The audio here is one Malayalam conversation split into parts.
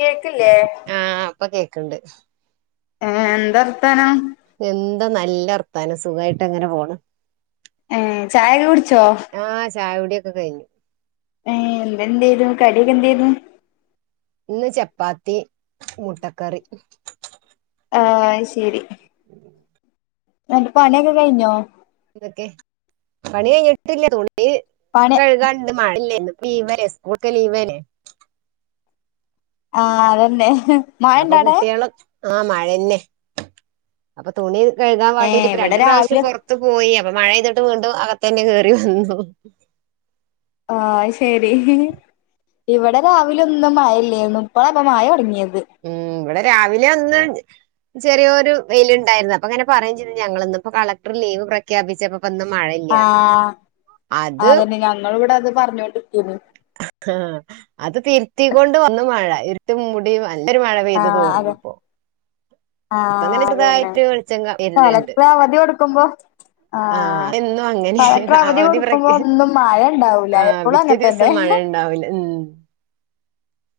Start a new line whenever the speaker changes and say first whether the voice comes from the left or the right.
left: കേക്ക്ല്ലേ.
right: ആഹ് ഇപ്പൊ കേക്ക്ണ്ട്.
left: ഏഹ് എന്തവർത്താനം.
right: എന്താ നല്ലർത്താനം സുഖായിട്ടങ്ങനെ പോണു.
left: ഏഹ് ചായൊക്കെ കുടിച്ചോ?
right: ആഹ് ചായകുടി ഒക്കെ കയിഞ്ഞു.
left: ഏഹ് എന്തേതു കടിയൊക്കെ എന്തേര്ന്നു.
right: ഇന്ന് ചപ്പാത്തി മുട്ടക്കറി.
left: ആഹ് ശെരി ന്ന്ട്ട് പണി ഓക്കെ കഴിഞ്ഞോ.
right: ന്തൊക്കെ പണി കഴിഞ്ഞിട്ടില്ല തുണി
left: പണി
right: കഴുകാൻ. ണ്ട് ഇന്ന്മഴല്ലെ ലീവല്ലേ സ്കൂൾക്കെ ലീവല്ലേ.
left: ആഹ് അതന്നെ. മഴ
right: അപ്പൊ
left: ഇണ്ടാടെ
right: കുട്ടികള് ആഹ് മഴന്നെ അപ്പൊ തുണി കഴുകാൻ
left: ഏ
right: വേണ്ടിയിട്ട് ഇപ്പ
left: ഇവിടെ
right: രണ്ട് പ്രാവശ്യം
left: രാവിലെ
right: പൊർ ത്ത് പോയി അപ്പൊ മഴെയ്തിട്ട് വീണ്ടും അകത്ത തന്നെ കേറി വന്നു
left: ആഹ് ശരി ഇവിടെ രാവില ഒന്നും മായല്ലേരുന്നു ഇപ്പള അപ്പ മഴ തുടങ്ങിയത്
right: ഉം ഇവിടെ രാവിലെ ഒന്ന് ചെറിയൊരു വെയിലുണ്ടായിരുന്നു, അപ്പൊ അങ്ങനെ പറുകയും ചെയ്ത് ഞങ്ങളൾന്ന ഇപ്പോ കളക്ടർ ലീവ് പ്രഖ്യാപിച്ചപ്പ പ്പന്ന് മഴ
left: ആഹ് അതന്നെ ഞങ്ങളു ഇവിടെ അത് പറഞ്ഞോണ്ടിക്കെനി.
right: ആഹ് അത് തിരുത്തിക്കോണ്ട് വന്ന് മഴ ഇര്ട്ട് മൂടി നല്ലൊരു മഴ പെയ്ത്
left: ആഹ്
right: തോർന്നു
left: അതെ
right: ഇപ്പോ ഇപ്പ
left: ആഹ്
right: അങ്ങനെ
left: അതന്നെ
right: ചെർതായിട്ട് വെളിച്ചങ്ങ വെര്ന്നിണ്ട്.
left: കളക്ടർ അവധി കൊടുക്കുമ്പോ
right: ആഹ് എന്നും അങ്ങനെ
left: കളക്ടർ
right: അവധി
left: കൊടുക്കുമ്പോ
right: പ്രഖ്യാ
left: ഒന്നും മഴ ഉണ്ടാവൂല
right: ആ
left: എപ്പോഴും
right: പിറ്റേ
left: അങ്ങനെ
right: ദിവ
left: തന്നെ
right: സം മഴ ഉണ്ടാവില്ല ഉം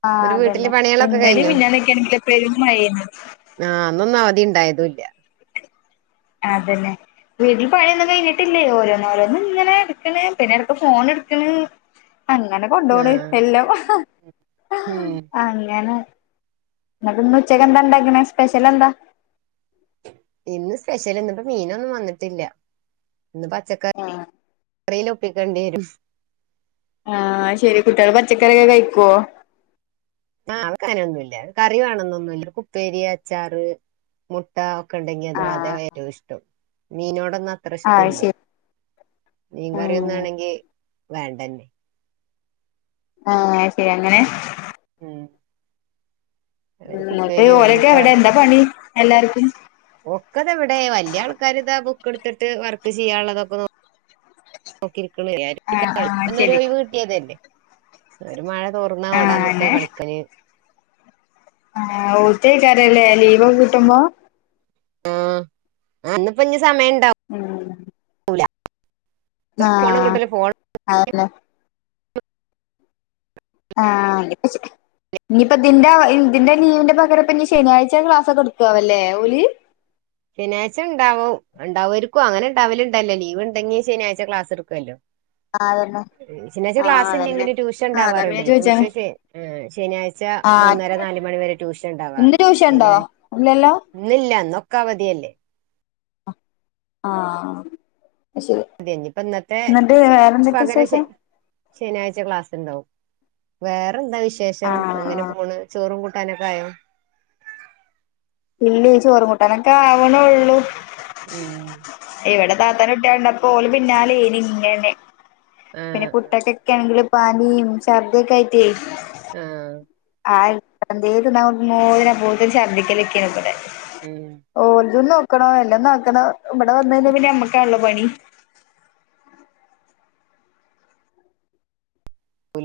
left: ആഹ്
right: എന്നിട്ട് വീട്ടില്
left: അതന്നെ
right: പണികളൊക്കെ
left: ഇന്നലിം
right: കഴിഞ്ഞോ
left: മിഞ്ഞാന്നൊക്കെയാണങ്കിലോ പെരും മയേന്നു.
right: ആഹ് അന്നൊന്നും അവധി ഉണ്ടായതൂല്ല.
left: അതന്നെ. വീട്ടിൽ പണിയൊന്നും കഴിഞ്ഞിട്ടില്ലേ ഓരോന്നോരോന്ന് ഇങ്ങനെ ഇട്ക്കണ് പിന്നെ എടക്ക് ഫോൺ ഇടുക്കണ് അങ്ങനെ കൊണ്ടോവ്ണ്
right: ആഹ്
left: എല്ലം
right: ഉം
left: അങ്ങനെ എന്നിട്ട്ന്ന് ഉച്ചക്കെന്താ ഉണ്ടാക്ക്ണെ സ്പെഷ്യൽ എന്താ?
right: ഇന്ന് സ്പെഷ്യൽ ഇന്നിപ്പോ മീനൊന്നും വന്നിട്ടില്ല ഇന്ന് പച്ചക്കറി ന്നെ ഒപ്പിക്കേണ്ടി വരും.
left: ആഹ് ശരി കുട്ടികള് പച്ചക്കറിയെക്കെ കഴിക്കുവോ?
right: ആഹ് അവ ക്കങ്ങനൊന്നുമില്ല കറി വേണന്നൊന്നുല്ല ഉപ്പേരി, അച്ചാറ്, മുട്ട, ക്കെണ്ടെങ്കിൽ അതും അതേ
left: ആഹ്
right: വേഗം ഇഷ്ടം മീനോടൊന്നുംഅ
left: അത്
right: ത്രഷ്ട്ടല്ല
left: ശരി ഉം
right: മീൻകറിയൊന്നാണെങ്കി വേണ്ടന്നെ
left: ആഹ് ശരി അങ്ങനെ-
right: ഉം
left: ഉം
right: അവർക്ക്
left: ന്നിട്ട്
right: ഉപ്പേരിയോ
left: ഓരോക്കെ
right: മുട്ട
left: എവിടെ എന്താ പണി എല്ലാവർക്കും?
right: ഒക്കതാ ഇവിടെ വല്ല്യ ആൾക്കാാര്താ ബുക്ക് എടുത്തിട്ട് വർക്ക് ചെയ്യാനുള്ളതൊക്കെ നോ നോക്കിരിക്ക്ണ്
left: ആഹ്
right: [unintelligible]
left: ആഹ്
right: ഇന്നര്
left: ശരി
right: ഒഴിവ് കിട്ടിയതല്ലെ ഒരു മഴ തോർന്നാ
left: ആഹ്
right: ഓടാന്നിക്കാ
left: അങ്ങനെ
right: കളിക്കാന്
left: ആഹ് ഓത്തേക്കാരല്ലേ ലീവൊക്കെ കിട്ടുമ്പോ
right: ആഹ് ആ ഇന്ന്പ്പൊ ഇഞ്ഞ് സമയണ്ടാവും.
left: ഉം
right: ഫോണ്
left: ആഹ്
right: കിട്ടൂല ഫോൺ
left: അതന്നെ. ആഹ് ഇഞ്ഞിപ്പ ഇതിന്റെ ഇതിന്റെ ലീവിന്റെ പകര ഇപ്പൊ ഇനി ശനിയാഴ്ച ക്ലാസൊക്കെട്ക്കാവോല്ലേ ഓല്?
right: ശനിയാഴ്ചണ്ടാവും ഉണ്ടാവുആയിരിക്കും അങ്ങനെ ഉണ്ടാവില്ണ്ടല്ലോ ലീവ് ഉണ്ടെങ്കി ശനിയാഴ് ക്ലാസ് ഇട്ക്കുവല്ലോ
left: ആഹ് അതന്നെ
right: ശനിയാഴ്ച
left: ആഹ്
right: ക്ലാസ്
left: അതന്നെ
right: ഇല്ലെങ്കില് ട്യൂഷൻ
left: ആഹ് അതാ പിന്നെ
right: ഉണ്ടാവാറുണ്ടേ
left: ചോദിച്ചേ
right: ട്യൂഷൻ ശ ആഹ് ശനിയാഴ്ച
left: ആഹ്
right: മൂന്നര നാല് മണി വരെ ട്യൂഷൻ
left: ഇന്ന്
right: ഉണ്ടാവാറുണ്ട്
left: ട്യൂഷൻണ്ടോ
right: ശനിയാഴ
left: ഇല്ലല്ലോ
right: ഇന്നില്ലന്നൊക്കവതിയല്ലേ
left: ആ ശരി
right: അതെ ഇനിയിപ്പോ ഇന്നത്തെ
left: എന്നിട്ട് വേറെന്തൊക്കെ
right: പകരം ശ
left: വിശേഷം?
right: ശനിയാഴ്ച ക്ലാസ്സ്ണ്ടാവും വേറെന്താ വിശേഷം
left: ആഹ്
right: അങ്ങനെ
left: ആഹ്
right: പോണ് ചോറും കൂ ട്ടാനൊക്കെ ആയോ?
left: ഇല്ലേയ് ചോറും കൂട്ടാനൊക്കെ ആവ്ണൊള്ളു.
right: ഉം
left: ഇവിടെ താത്താന്റെ കുട്ടിയാള് ണ്ടായപ്പോ ഓലെ പിന്നാലേനി ഇങ്ങനെ. പിന്നെ
right: ആഹ്
left: ഫുടൊക്കൊക്കാണെങ്കില് പാനീം ഛർദിഒക്കെ ആയിറ്റെയ്‌
right: ആഹ്
left: ആഹ് എന്തേലും [unintelligible] മോന് അപ്പോത്തിന് ഛർദ്ദിക്കലൈക്കാരംബടെ
right: ഉം
left: ഓൽതും നോക്കണം എല്ലം നോക്കണം ഇവിടെ വന്ന് കഴിഞ്ഞാ പിന്നെ നമ്മക്കാണല്ലോ പണി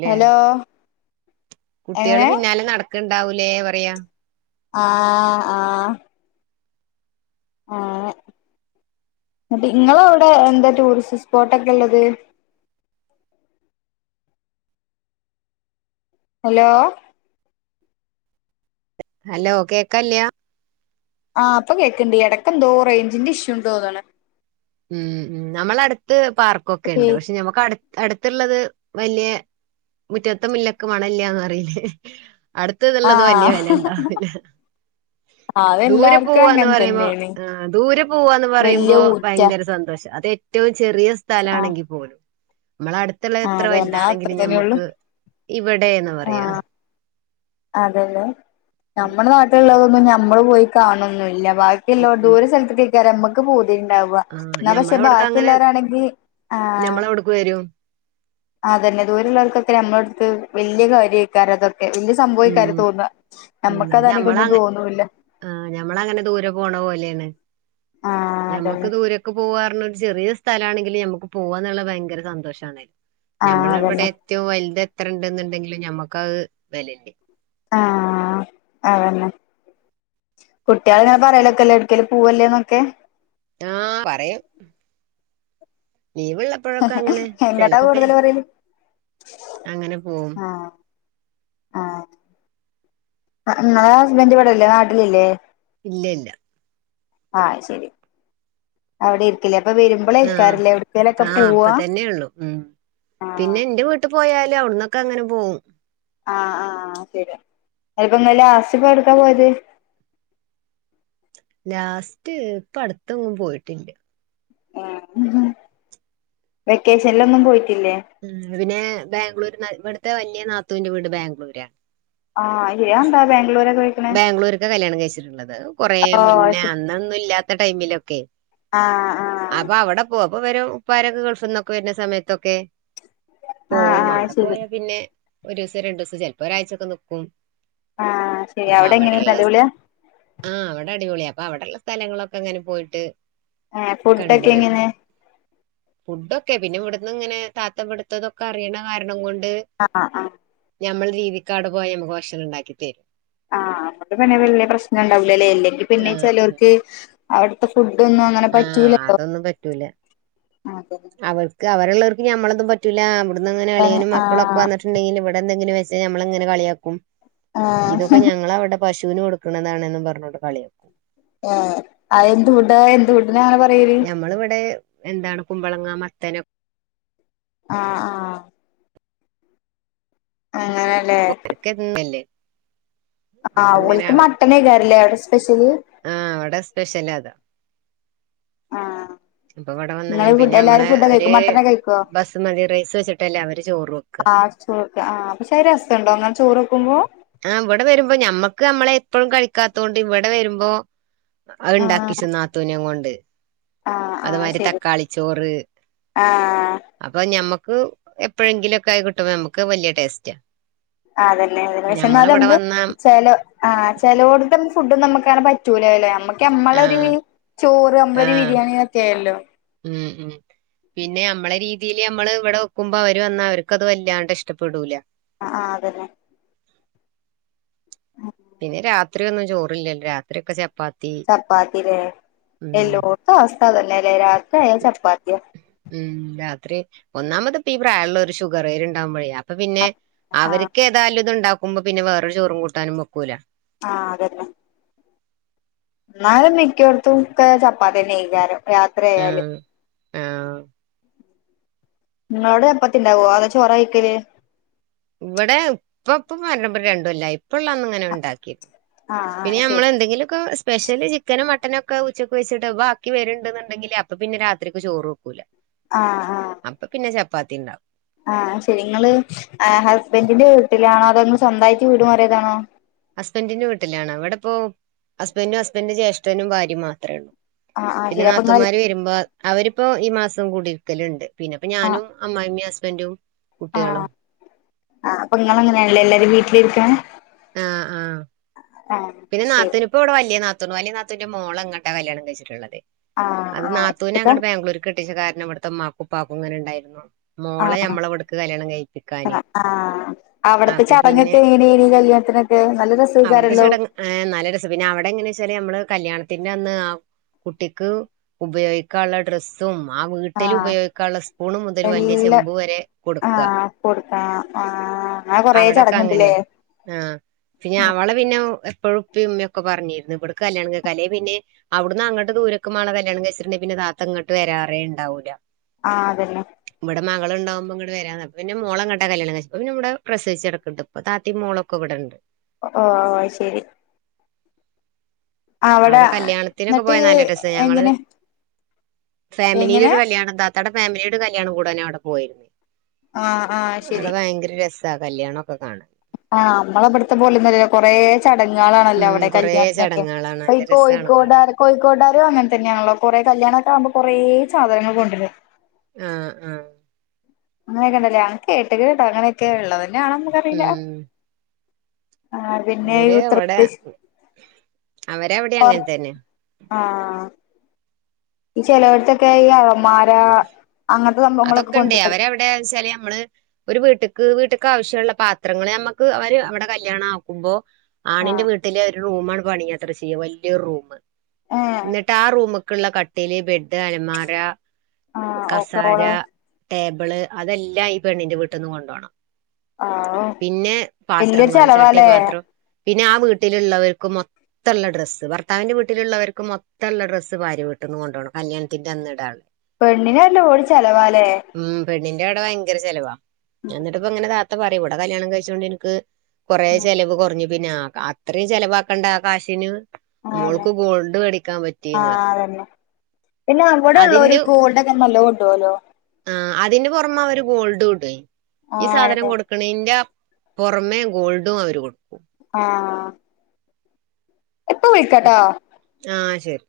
left: ഹലോ
right: കുട്ട്യള്
left: എങ്ങനെ
right: പിന്നാലെ നടക്ക്ണ്ടാവൂലേ പറയാ
left: ആഹ് ആഹ് അങ്ങനെ ന്ന്ട്ട് ഇങ്ങളൗടെ എന്താ ടൂറിസ്റ്റ്സ്പോട്ടൊക്കെള്ളത് ഹലോ
right: ഹലോ കേക്കാല്യാ
left: ആഹ് പ്പ കേക്ക്ണ്ട് എടക്ക് എന്തോ റേഞ്ചിന്റെ ഇഷ്യൂ ഇണ്ടോന്ന്ണ്
right: ഉം ഉം നമ്മളട്ത്ത് പാർക്കൊക്കെ ഇണ്ട് പക്ഷേ ഞമ്മക്കട് അട്ത്ത്ള്ളത് വല്യെ മുറ്റത്തമുല്ലക്ക് മണല്ലാന്ന് പറീല്ലേ അട്ത് ന്ന്ള്ളത് വല്യ
left: ആഹ്
right: വെലണ്ടാവൂല ദൂരെ
left: അതെല്ലാർക്കും
right: പോവാന്ന്
left: അങ്ങനെ
right: പറയുമ്പോ
left: തന്നെയാണ്
right: ആഹ് ദൂരെ പോവാന്ന്
left: വല്യ
right: പറയുമ്പോ
left: ഊറ്റ
right: ഭയങ്കര സന്തോഷാ അത് ഏറ്റവും ചെറിയ സ്ഥലം
left: ആഹ്
right: ആണെങ്കിൽ പോലും നമ്മളട് ത്ത്ള്ളെ
left: ആഹ്
right: എത്ര
left: അതന്നെ അത് അത്ര
right: വലുതാണെങ്കിലും
left: തന്നെയുള്ളു
right: ഞമ്മക്ക് ഇവിടെ എന്ന് പറയാ
left: അതെല്ലേ ഞമ്മളെ നാട്ട്ള്ളതൊന്നും ഞമ്മള് പോയി കാണൊന്നുല്ല ബാ ക്കില്ലോ
right: ഉം
left: ദൂര സെൽത്ത്ക്കെ യ്ക്കരം ഞമ്മക്ക് പൂതി ഇണ്ടാവ
right: ആഹ്
left: ന്നാ പക്ഷേ
right: ഞമ്മളവിടക്ക് അങ്ങനെ
left: ബാക്കിള്ളോരാണെങ്കി ആഹ്
right: ഞമ്മളവിടക്ക് വരും
left: അതെന്നെ ദൂരള്ളോൽക്കൊക്കെ നമ്മളെ അട്ത്ത് വല്യ കാര്യെയ്ക്കാരം ഇതൊക്കെ വല്യ സംഭവെയ്ക്കാരം
right: ഉം
left: തോന്ന ഞമ്മക്ക് അതാണെങ്കി ഒന്നും തോന്നൂല്ല
right: ആഹ് ഞമ്മളങ്ങനെ ദൂരെ പോണ പോലെയാണ്
left: ആഹ്
right: ഞമ്മക്ക്
left: അതന്നെ
right: ദൂരെ ക്ക് പോവാർഞ്ഞെ ഒരു ചെറിയെ സ്ഥലാണെങ്കിലും ഞമ്മക്ക് പോവാന്ന്ള്ള ഭയങ്കര സന്തോഷാണെ
left: ആഹ്
right: ഞമ്മള്
left: അതന്നെ
right: അവടേ റ്റവും വല്ത് എത്ര ഇണ്ട്ന്ന്ണ്ടെങ്കിലും ഞമ്മക്കത് വെലല്ലേ
left: ആഹ് അതെന്നെ കുട്ട്യാള് ഇങ്ങനെ പറേലൊക്കല്ലേ എട്ക്കേലും പോവല്ലേന്നൊക്കെ
right: ആഹ് പറയും ലീവ് ഇള്ളപ്പോഴൊക്കങ്ങനെ
left: എങ്ങട്ടാ
right: ചെലപ്പൊക്കെ
left: കൂടുതല്
right: ഇസ്
left: പറയല്
right: അങ്ങനെ പോവും
left: ആഹ് ആഹ് ഇങ്ങളെ ഹസ്ബൻഡ് ഇവെടല്ലേ നാട്ടിലില്ലേ
right: ഇല്ലല്ല
left: ആഹ് അയ്ശരി അവ്ടേരുക്കില്ലേ അപ്പം വെരു
right: ആഹ് ആഹ് അപ്പ തന്നെയുള്ളു ഉം
left: ആഹ്
right: പിന്നെ ഇന്റെ വീട്ട് പോയാല് അവ്ട്ന്നൊക്കെ അങ്ങനെ പോവും
left: ആഹ് ആഹ് ശരിയാ എനിപ്പം ഇങ്ങൾ ലാസ്റ്റ്പ്പം എവുട്ക്കാ പോയത്
right: ലാസ്റ്റ് ഇപ്പ അട്ത്തെങ്ങും പോയിട്ടില്ല
left: ആഹ് വെക്കേഷന്ലൊന്നും പോയിട്ടില്ലേ
right: ഉം പിന്നെ ബാംഗ്ലൂര്ന്ന് അഹ് ഇവ്ട്ത്തെ വല്ല്യ നാത്തൂന്റെ വീട് ബാംഗ്ലൂരാ
left: ആഹ് അയ്യേ അഹ് എന്താ ബാംഗ്ലൂരൊക്കെ പോയിട്ട്
right: ബാംഗ്ലൂര്ക്കാ കല്യാണം കഴിച്ചിട്ട്ള്ളത് അഹ് കൊറേ
left: ഓഹ് അത്
right: മുന്നേ
left: ശരി
right: അന്നൊന്നും ഇല്ലാത്ത ടൈമിലൊക്കെ
left: ആഹ്
right: അപ്പ അവടെ പോവും അപ്പ വരും ഉപ്പാരൊക്കെ ഗൾഫ്ന്നൊക്കെ വെര്ന സമയത്തൊക്കെ
left: ആഹ് ആഹ്
right: പോവും
left: ആഹ്
right: മവിടെ
left: ശരി
right: പോയാ പിന്നെ ഒരൂസം രണ്ടൂസം ചെലപ്പോ ഒരാഴ്ചൊക്കെ നിക്കും
left: ആഹ് ശരി
right: അപ്പ
left: അവിടെ എങ്ങനെണ്ട്
right: അവ്ടെള്ളെ സ്
left: അടിപൊളിയാ
right: ആഹ് അവ്ടെ അടിപൊളിയാ അപ്പൊ അവ്ടെള്ളെ സ്ഥലങ്ങളൊക്കെ ഇങ്ങനെ പോയിട്ട്
left: ഏഹ്
right: കണ്ട്
left: ഫുഡൊക്കെ
right: വെരും
left: എങ്ങനെ
right: ഫുഡൊക്കെ പിന്നെ ഇവ്ട്ന്ന് ഇങ്ങനെ താത്ത ഇവട്ത്തതൊക്കെ അറിയ്ണെ കാരണം കൊണ്ട്
left: ആഹ് ആഹ് ആഹ്
right: ഞമ്മളെ രീതിക്കാട് പോയാ ഞമ്മക്ക് ഭക്ഷണം ഇണ്ടാക്കി തരും
left: ആഹ് അപ്പ പിന്നെ വല്ല്യ പ്രശ്നം ഇണ്ടാവൂല്ലല്ലേ ഇല്ലെങ്കി പിന്നെ
right: ആ
left: ചെലോൽക്ക് അവ്ട്ത്തെ ഫുഡൊന്നും അങ്ങനെ
right: ആഹ്
left: പറ്റൂല്ലല്ലോ
right: അതൊന്നും
left: ആഹ് അതെന്നെ
right: ക്ക അവരെള്ളോർക്ക് ഞമ്മളതും പറ്റുല്ല. അവ്ട്ന്ന് ഇങ്ങനെ അളിയനും മക്കളും ഒക്കെ
left: ആഹ്
right: വന്നിട്ട് ഇണ്ടെങ്കിൽ ഇവ്ടെ എന്തെങ്കി വെച്ചഴിഞ്ഞ ഞമ്മളെങ്ങനെ കളിയാക്കും ഇതൊക്കെ
left: ആഹ്
right: ഞങ്ങള അവുടെ പശൂന് കൊട്ക്ക്ണതാണ്ന്നും പറ്ഞ്ഞോണ്ട് കളിയാ
left: ആഹ് അയെന്ത് ഫുഡാ എന്ത് ഫുഡിനാ അങ്ങനെ പറ്യേല്
right: ഇമ്മള് ഇവെടെ എന്താണ് കുമ്പളങ്ങ, മത്തനും
left: ആഹ് ആഹ് അങ്ങനെ
right: പോക്കന്നല്ലേ
left: ആഹ് ഓൽക്ക് മട്ടനേക്കാരല്ലേ അവ്ടെ സ്പെഷ്യല്
right: അവ്ടെ സ്പെഷ്യലതാ
left: ആഹ്
right: ഇപ്പൊ ഇവടെ വന്നങ്ങനെ
left: നിങ്ങള്
right: പിന്നെ
left: ഫുഡ്
right: ഞമ്മളെ
left: എല്ലാരും ഫുഡ്
right: അവര്
left: കഴിക്കോ മട്ടനെ കഴിക്കോ
right: ബസ്മതി റൈസ് വെച്ചിട്ടല്ലേ അവര് ചോറ് വെക്കാ
left: ചോറെക്കാ ആഹ് പക്ഷേ അഹ് രസണ്ടോ അങ്ങനെ ചോറ് വെക്കുമ്പോ
right: ആഹ് ഇവടെ വെരുമ്പോ ഞമ്മക്ക് അമ്മളെ എപ്പഴും കഴിക്കാത്തോണ്ട് ഇവടെ വെരുമ്പോ അഹ്
left: ആഹ്
right: ഇണ്ടാക്കിച്ചും നാത്തൂനേം കൊണ്ട്
left: ആഹ്
right: അത്
left: ആഹ്
right: മാരി
left: ശരി
right: തക്കാളിച്ചോറ്
left: ആഹ്
right: അപ്പ അഹ് ഞമ്മക്ക് എപ്പഴെങ്കിലൊക്കായി കിട്ടുമ്പോ ഞമ്മക്ക് അഹ് വല്ല്യ ടേസ്റ്റാ
left: അതന്നെ പിന്നെ
right: ഞമ്മളിവിടെ
left: ചെന്നാലെന്ത്
right: വന്നാ
left: ചെലോ ആഹ് ചെലോട്ത്തെൻ ഫുഡൊന്നും നമ്മക്കങ്ങനെ പറ്റൂല്ലേല്ലോ ഞമ്മ നമ്മളൊരു
right: ആഹ്
left: ചോറ് നമ്മളൊരു ബിരിയാണിക്കെ ആയല്ലോ
right: ഉംഹ് ഉംഹ്. പിന്നെ നമ്മളെ രീതിൽ നമ്മള് ഇവിടെ വെക്കുമ്പോ അവര് വന്നാ അവർക്ക് അത് വല്ലാണ്ട് ഇഷ്ടപ്പെടൂല
left: ആഹ് ആഹ് അതന്നെ
right: പിന്നെ രാത്രി ഒന്നും ചോറില്ലല്ലോ രാ. ത്രി യൊക്കെ ചപ്പാ.
left: ചപ്പാത്തിലേ എല്ലോട്ത്ത അവസ്ഥ അതന്നെല്ലേ രാത്രി ആയ ചപ്പാത്തിയ
right: ഉംഹ് രാത്രി ഒന്നാമത് പ്പീ പ്രായള്ളോര് ഷുഗറേര് ഉണ്ടാവുമ്പോഴെ അപ്പൊ പിന്നെ
left: ആ
right: അവർക്ക് ഏതായാലും ഇത്ണ്ടാക്കുമ്പോ പിന്നെ വേറൊരു ചോറും കൂട്ടാനും വെക്കൂല
left: ആഹ് അതന്നെ ന്നാലും മിക്കോട്ത്തും ക്കെ ചപ്പാത്തിന്നെക്കാരം രാത്രി ആയാൽ
right: ആഹ് ആഹ്
left: നിങ്ങളോടെ ചപ്പത്തി ണ്ടാവോ അതൊ ചോറ കഴിക്കല്.
right: ഇവിടെ ഇപ്പ ഉപ്പ മരണപ്പെട്ടിട്ട് രണ്ട് കൊല്ലായ് ഇപ്പള്ളന്ന് ങ്ങനെ ഉണ്ടാക്കിരുന്നു
left: ആ ആ
right: പിന്നെ
left: ശരി
right: നമ്മള് എന്തെങ്കിലുക്ക സ്പെഷ്യല് ചി. ചിക്കനും മട്ടനൊക്കെ ഉച്ചക്ക് വെച്ചിട്ട് ബാക്കി വരുണ്ട്ന്നുണ്ടെങ്കിൽ അപ്പൊ പിന്നെ രാത്രിക്ക് ചോറ് വെക്കൂല
left: ആഹ് ആഹ്
right: അപ്പൊ പിന്നെ ചപ്പാത്തിണ്ടാക്കും
left: ആഹ് അയ്ശരി നിങ്ങള് ഏഹ് ഹസ്ബൻഡിന്റെ വീട്ടിലാണോ അതോ ങ്ങള് സ്വന്തായിട്ട് വീട് മാറിയതാണോ
right: ഹസ്ബൻന്റെ വീട്ടിലാണ് ഇവിടപ്പോ ഹസ്ബൻന്റും ഹസ്ബൻഡന്റെ ജ്യേഷ്ഠനും ഭാരിം മാത്രള്ളൂ
left: ആ ആ
right: പിന്നെ
left: ശരി അപ്പൊ ഇങ്ങള്
right: നാത്തൂമാര് വരുമ്പോ. അവരിപ്പോ ഈ മാസം കുടിരിക്കല്ണ്ട് പിന്നെപ്പം
left: ആഹ്
right: ഞാനും അമ്മായമ്മിം ഹസ്ബൻന്റും
left: ആഹ് ആഹ് അപ്പൊങ്ങളങ്ങനെയാണ്ല്ലേ എല്ലാരും വീട്ടിലിരിക്കണ്
right: ആഹ് ആഹ് പിന്നെ
left: ശരി
right: നാത്തൂൻ ഇപ്പോ ഇവിടെ വല്ല നാത്തൂന്ണ്ട് വല്യ നാത്തൂന്റെ മോളെങ്ങട്ടാ കല്യാണം കഴിച്ചിട്ടുള്ളത്
left: ആഹ്
right: അത്
left: ആഹ് ഇപ്പത്തെ
right: നാത്തൂനെങ്ങട്ട് ബാംഗ്ലൂർക്ക് കെട്ടിച്ച കാരണം വിടുത്തെ മ്മാക്കു ഉപ്പാക്കും ഇങ്ങനെ ണ്ടായിരുന്നു
left: ആഹ് ആഹ് അവിടത്തെ
right: അപ്പൊ പിന്നെ
left: ചടങ്ങൊക്ക എങ്ങനേനി കല്യാണത്തിന ക്കെ നല്ല
right: അവിടുത്തെ
left: രസേക്കാരല്ലോ
right: ചടങ്ങ് ഏഹ് നല്ല രസം പിന്നെ അവിടെ എങ്ങനെച്ചാ നമ്മള് കല്യാണത്തിന്റെ അന്ന് കുട്ടിക്ക് ഉപയോഗിക്കാന്ള്ള ഡ്രസ്സ്. തും ആ വീട്ടിൽ
left: ആഹ്
right: ഉപയോഗിക്കാനുള്ള സ്പൂണ് മുതൽ വല്ല്യ
left: എല്ലാ
right: ചെമ്പ് വരെ കൊടുക്ക
left: ആഹ് കൊടുക്കണം ആഹ് ആഹ് അങ്ങനെ കൊറേ
right: അവിടൊക്കെ
left: ചടങ്ങുണ്ടല്ലേ
right: അങ്ങനെയാണ് ആഹ് പിന്നെ അവളെ പിന്നെ എപ്പോഴും ഉപ്പി ഉമ്മയൊക്കെ പറഞ്ഞിരുന്നു ഇവിട്ക് കല്യാണം കഴിക്ക അല്ലേ പിന്നെ അവിടന്ന് അങ്ങട്ട് ദൂരൊക്ക മേണ കല്യാണം കഴിച്ചിട്ടുണ്ടേ പിന്നെ താത്ത ഇങ്ങട്ട് വരാറെ ഉണ്ടാവൂല്ല
left: ആഹ് അതന്നെ
right: ഇവിടെ മകളുണ്ടാവുമ്പോ ഇങ്ങട് വരാ മോളെ ഇങ്ങട്ടാ കല്യാണം കഴിച്ചെ പിന്നെ ഇവിടെ പ്രസവിച് കെടക്ക് ണ്ട്. ഇപ്പ താത്തി മോളൊക്കെ ഇവിടെണ്ട്
left: ഒ ഓ അയ് ശെരി അവിടെ
right: കല്യാണത്തിനൊക്കെ
left: ന്നിട്ട്
right: പോയാ നല്ല
left: എങ്ങനെ എങ്ങനെ
right: ഫാമിലിയിലൊരു കല്യാണം താത്താടെ ഫാമിലിയുടെ കല്യാണം കൂടാൻ അവിടെ പോയിരുന്നേ
left: ആഹ് ആഹ് ശരി
right: അവിടെ ഭയങ്കര രസാ കല്യാണൊക്കെ കാണാന്
left: ആഹ് നമ്മളെ ഇവിടുത്തെ പോലൊന്നല്ല കൊറെ ചടങ്ങാളാണല്ലോ
right: ഉം
left: അവിടെ
right: കൊറേ
left: കല്യാണത്തിനൊക്കെ
right: ചടങ്ങുകളാണ്
left: അപ്പൊ ഈ
right: നല്ല രസാണ്
left: കോഴിക്കോട് ആ
right: കാണാൻ
left: കോഴിക്കോടാരു അങ്ങനെ തന്നെയാണല്ലോ കൊറെ കല്യാണൊക്കെ ആകുമ്പോൾ കുറേ സാധനങ്ങൾ കൊണ്ടരും
right: ആഹ് ആഹ്
left: അങ്ങനെയൊക്കെ ഉണ്ടല്ലേ? ഞാൻ കേട്ട്ക്ക്ട്ടോ അങ്ങനെയൊക്കെ ഉള്ളതന്നെയാണോന്ന് നമ്മക്കറിയില്ല.
right: ഉം
left: ആ പിന്നെഈ
right: ഇവര് അവിടെ
left: ഉത്തർപ്രദേശ്
right: അവരവിടെ അങ്ങനെ തന്നെ
left: [unintelligible] ആഹ് ഈ ചെലയിടത്തൊക്കെ ഈ അലമാര അങ്ങനത്തെ സംഭവങ്ങളൊക്കെ
right: അതൊക്കെണ്ട്
left: കൊണ്ടുവരും
right: അവരവിടെന്ന് വെച്ചാല് നമ്മള് ഒരു വീട്ടിക്ക് വീട്ട്ക്ക് ആവശ്യള്ള പാത്രങ്ങൾ നമ്മക്ക് അവര് അവിടെ കല്യാണാക്കുമ്പോ ആണിന്റെ
left: ആഹ്
right: വീട്ടില് ഒരു റൂമാണ് പണിയാണ് ചെയ്യുക വലിയൊരു റൂം
left: ഏഹ്
right: എന്നിട്ട് ആ റൂമൊക് ക്കുള്ള കട്ടില്, ബെഡ്, അലമാര
left: ആഹ് ഓക്കെ
right: കസേര
left: ഓള്
right: ടേബിൾ അതെല്ലാം ഈ പെണ്ണിന്റെ വീട്ടിന്ന് കൊണ്ടോണം.
left: ആഹ്
right: പിന്നെ
left: വല്യൊരു
right: പാത്രങ്ങള്
left: ചെലവാല്ലേ
right: ചട്ടിപാത്രം, പിന്നെ ആ വീട്ടിലുള്ളവർക്ക് മൊത്തം മൊത്തം ഉള്ളഡ്രസ് ഭർത്താവിന്റെ വീട്ടിലുള്ളവർക്ക് മൊത്തള്ള ഡ്രസ്സ് ഭാര്യ വീട്ടിന്ന് കൊണ്ടോണം കല്യാണത്തിന്റെ അന്ന് ഇടാനുള്ള
left: പെണ്ണിന് ഒര് ലോഡ് ചെലവാലേ?
right: ഉം പെണ്ണിന്റെ അവിടെ ഭയങ്കര ചെലവാ എന്നിട്ടിപ്പ ഇങ്ങനെ താത്ത പറയും ഇവിടെ കല്യാണം കഴിച്ചോണ്ട് ഇനിക്ക് കുറെ ചിലവ് കുറഞ്ഞു. പിന്നെ അത്രയും ചെലവാക്കണ്ട ആ കാശിന്
left: ആഹ് അതന്നെ
right: മോൾക്ക് ഗോൾഡ് വേടിക്കാൻ പറ്റിന്ന്
left: ആഹ്
right: പറഞ്ഞ്
left: അതന്നെ. പിന്നെ അവിടെ ഉളോര് ഗോൾഡൊക്കെ നലോണം ഇടോല്ലോ?
right: ആ അതിന്റെ പുറമെ അവര് ഗോൾഡ് ഇടുവെ ഈ സാധനം
left: ആഹ്
right: കൊടു ക്കിണിന്റെ പുറമേ ഗോൾഡും അവര് കൊടുക്കും.
left: ആഹ് ഇപ്പോ വിളിക്കാട്ടോ
right: ആ ശരി.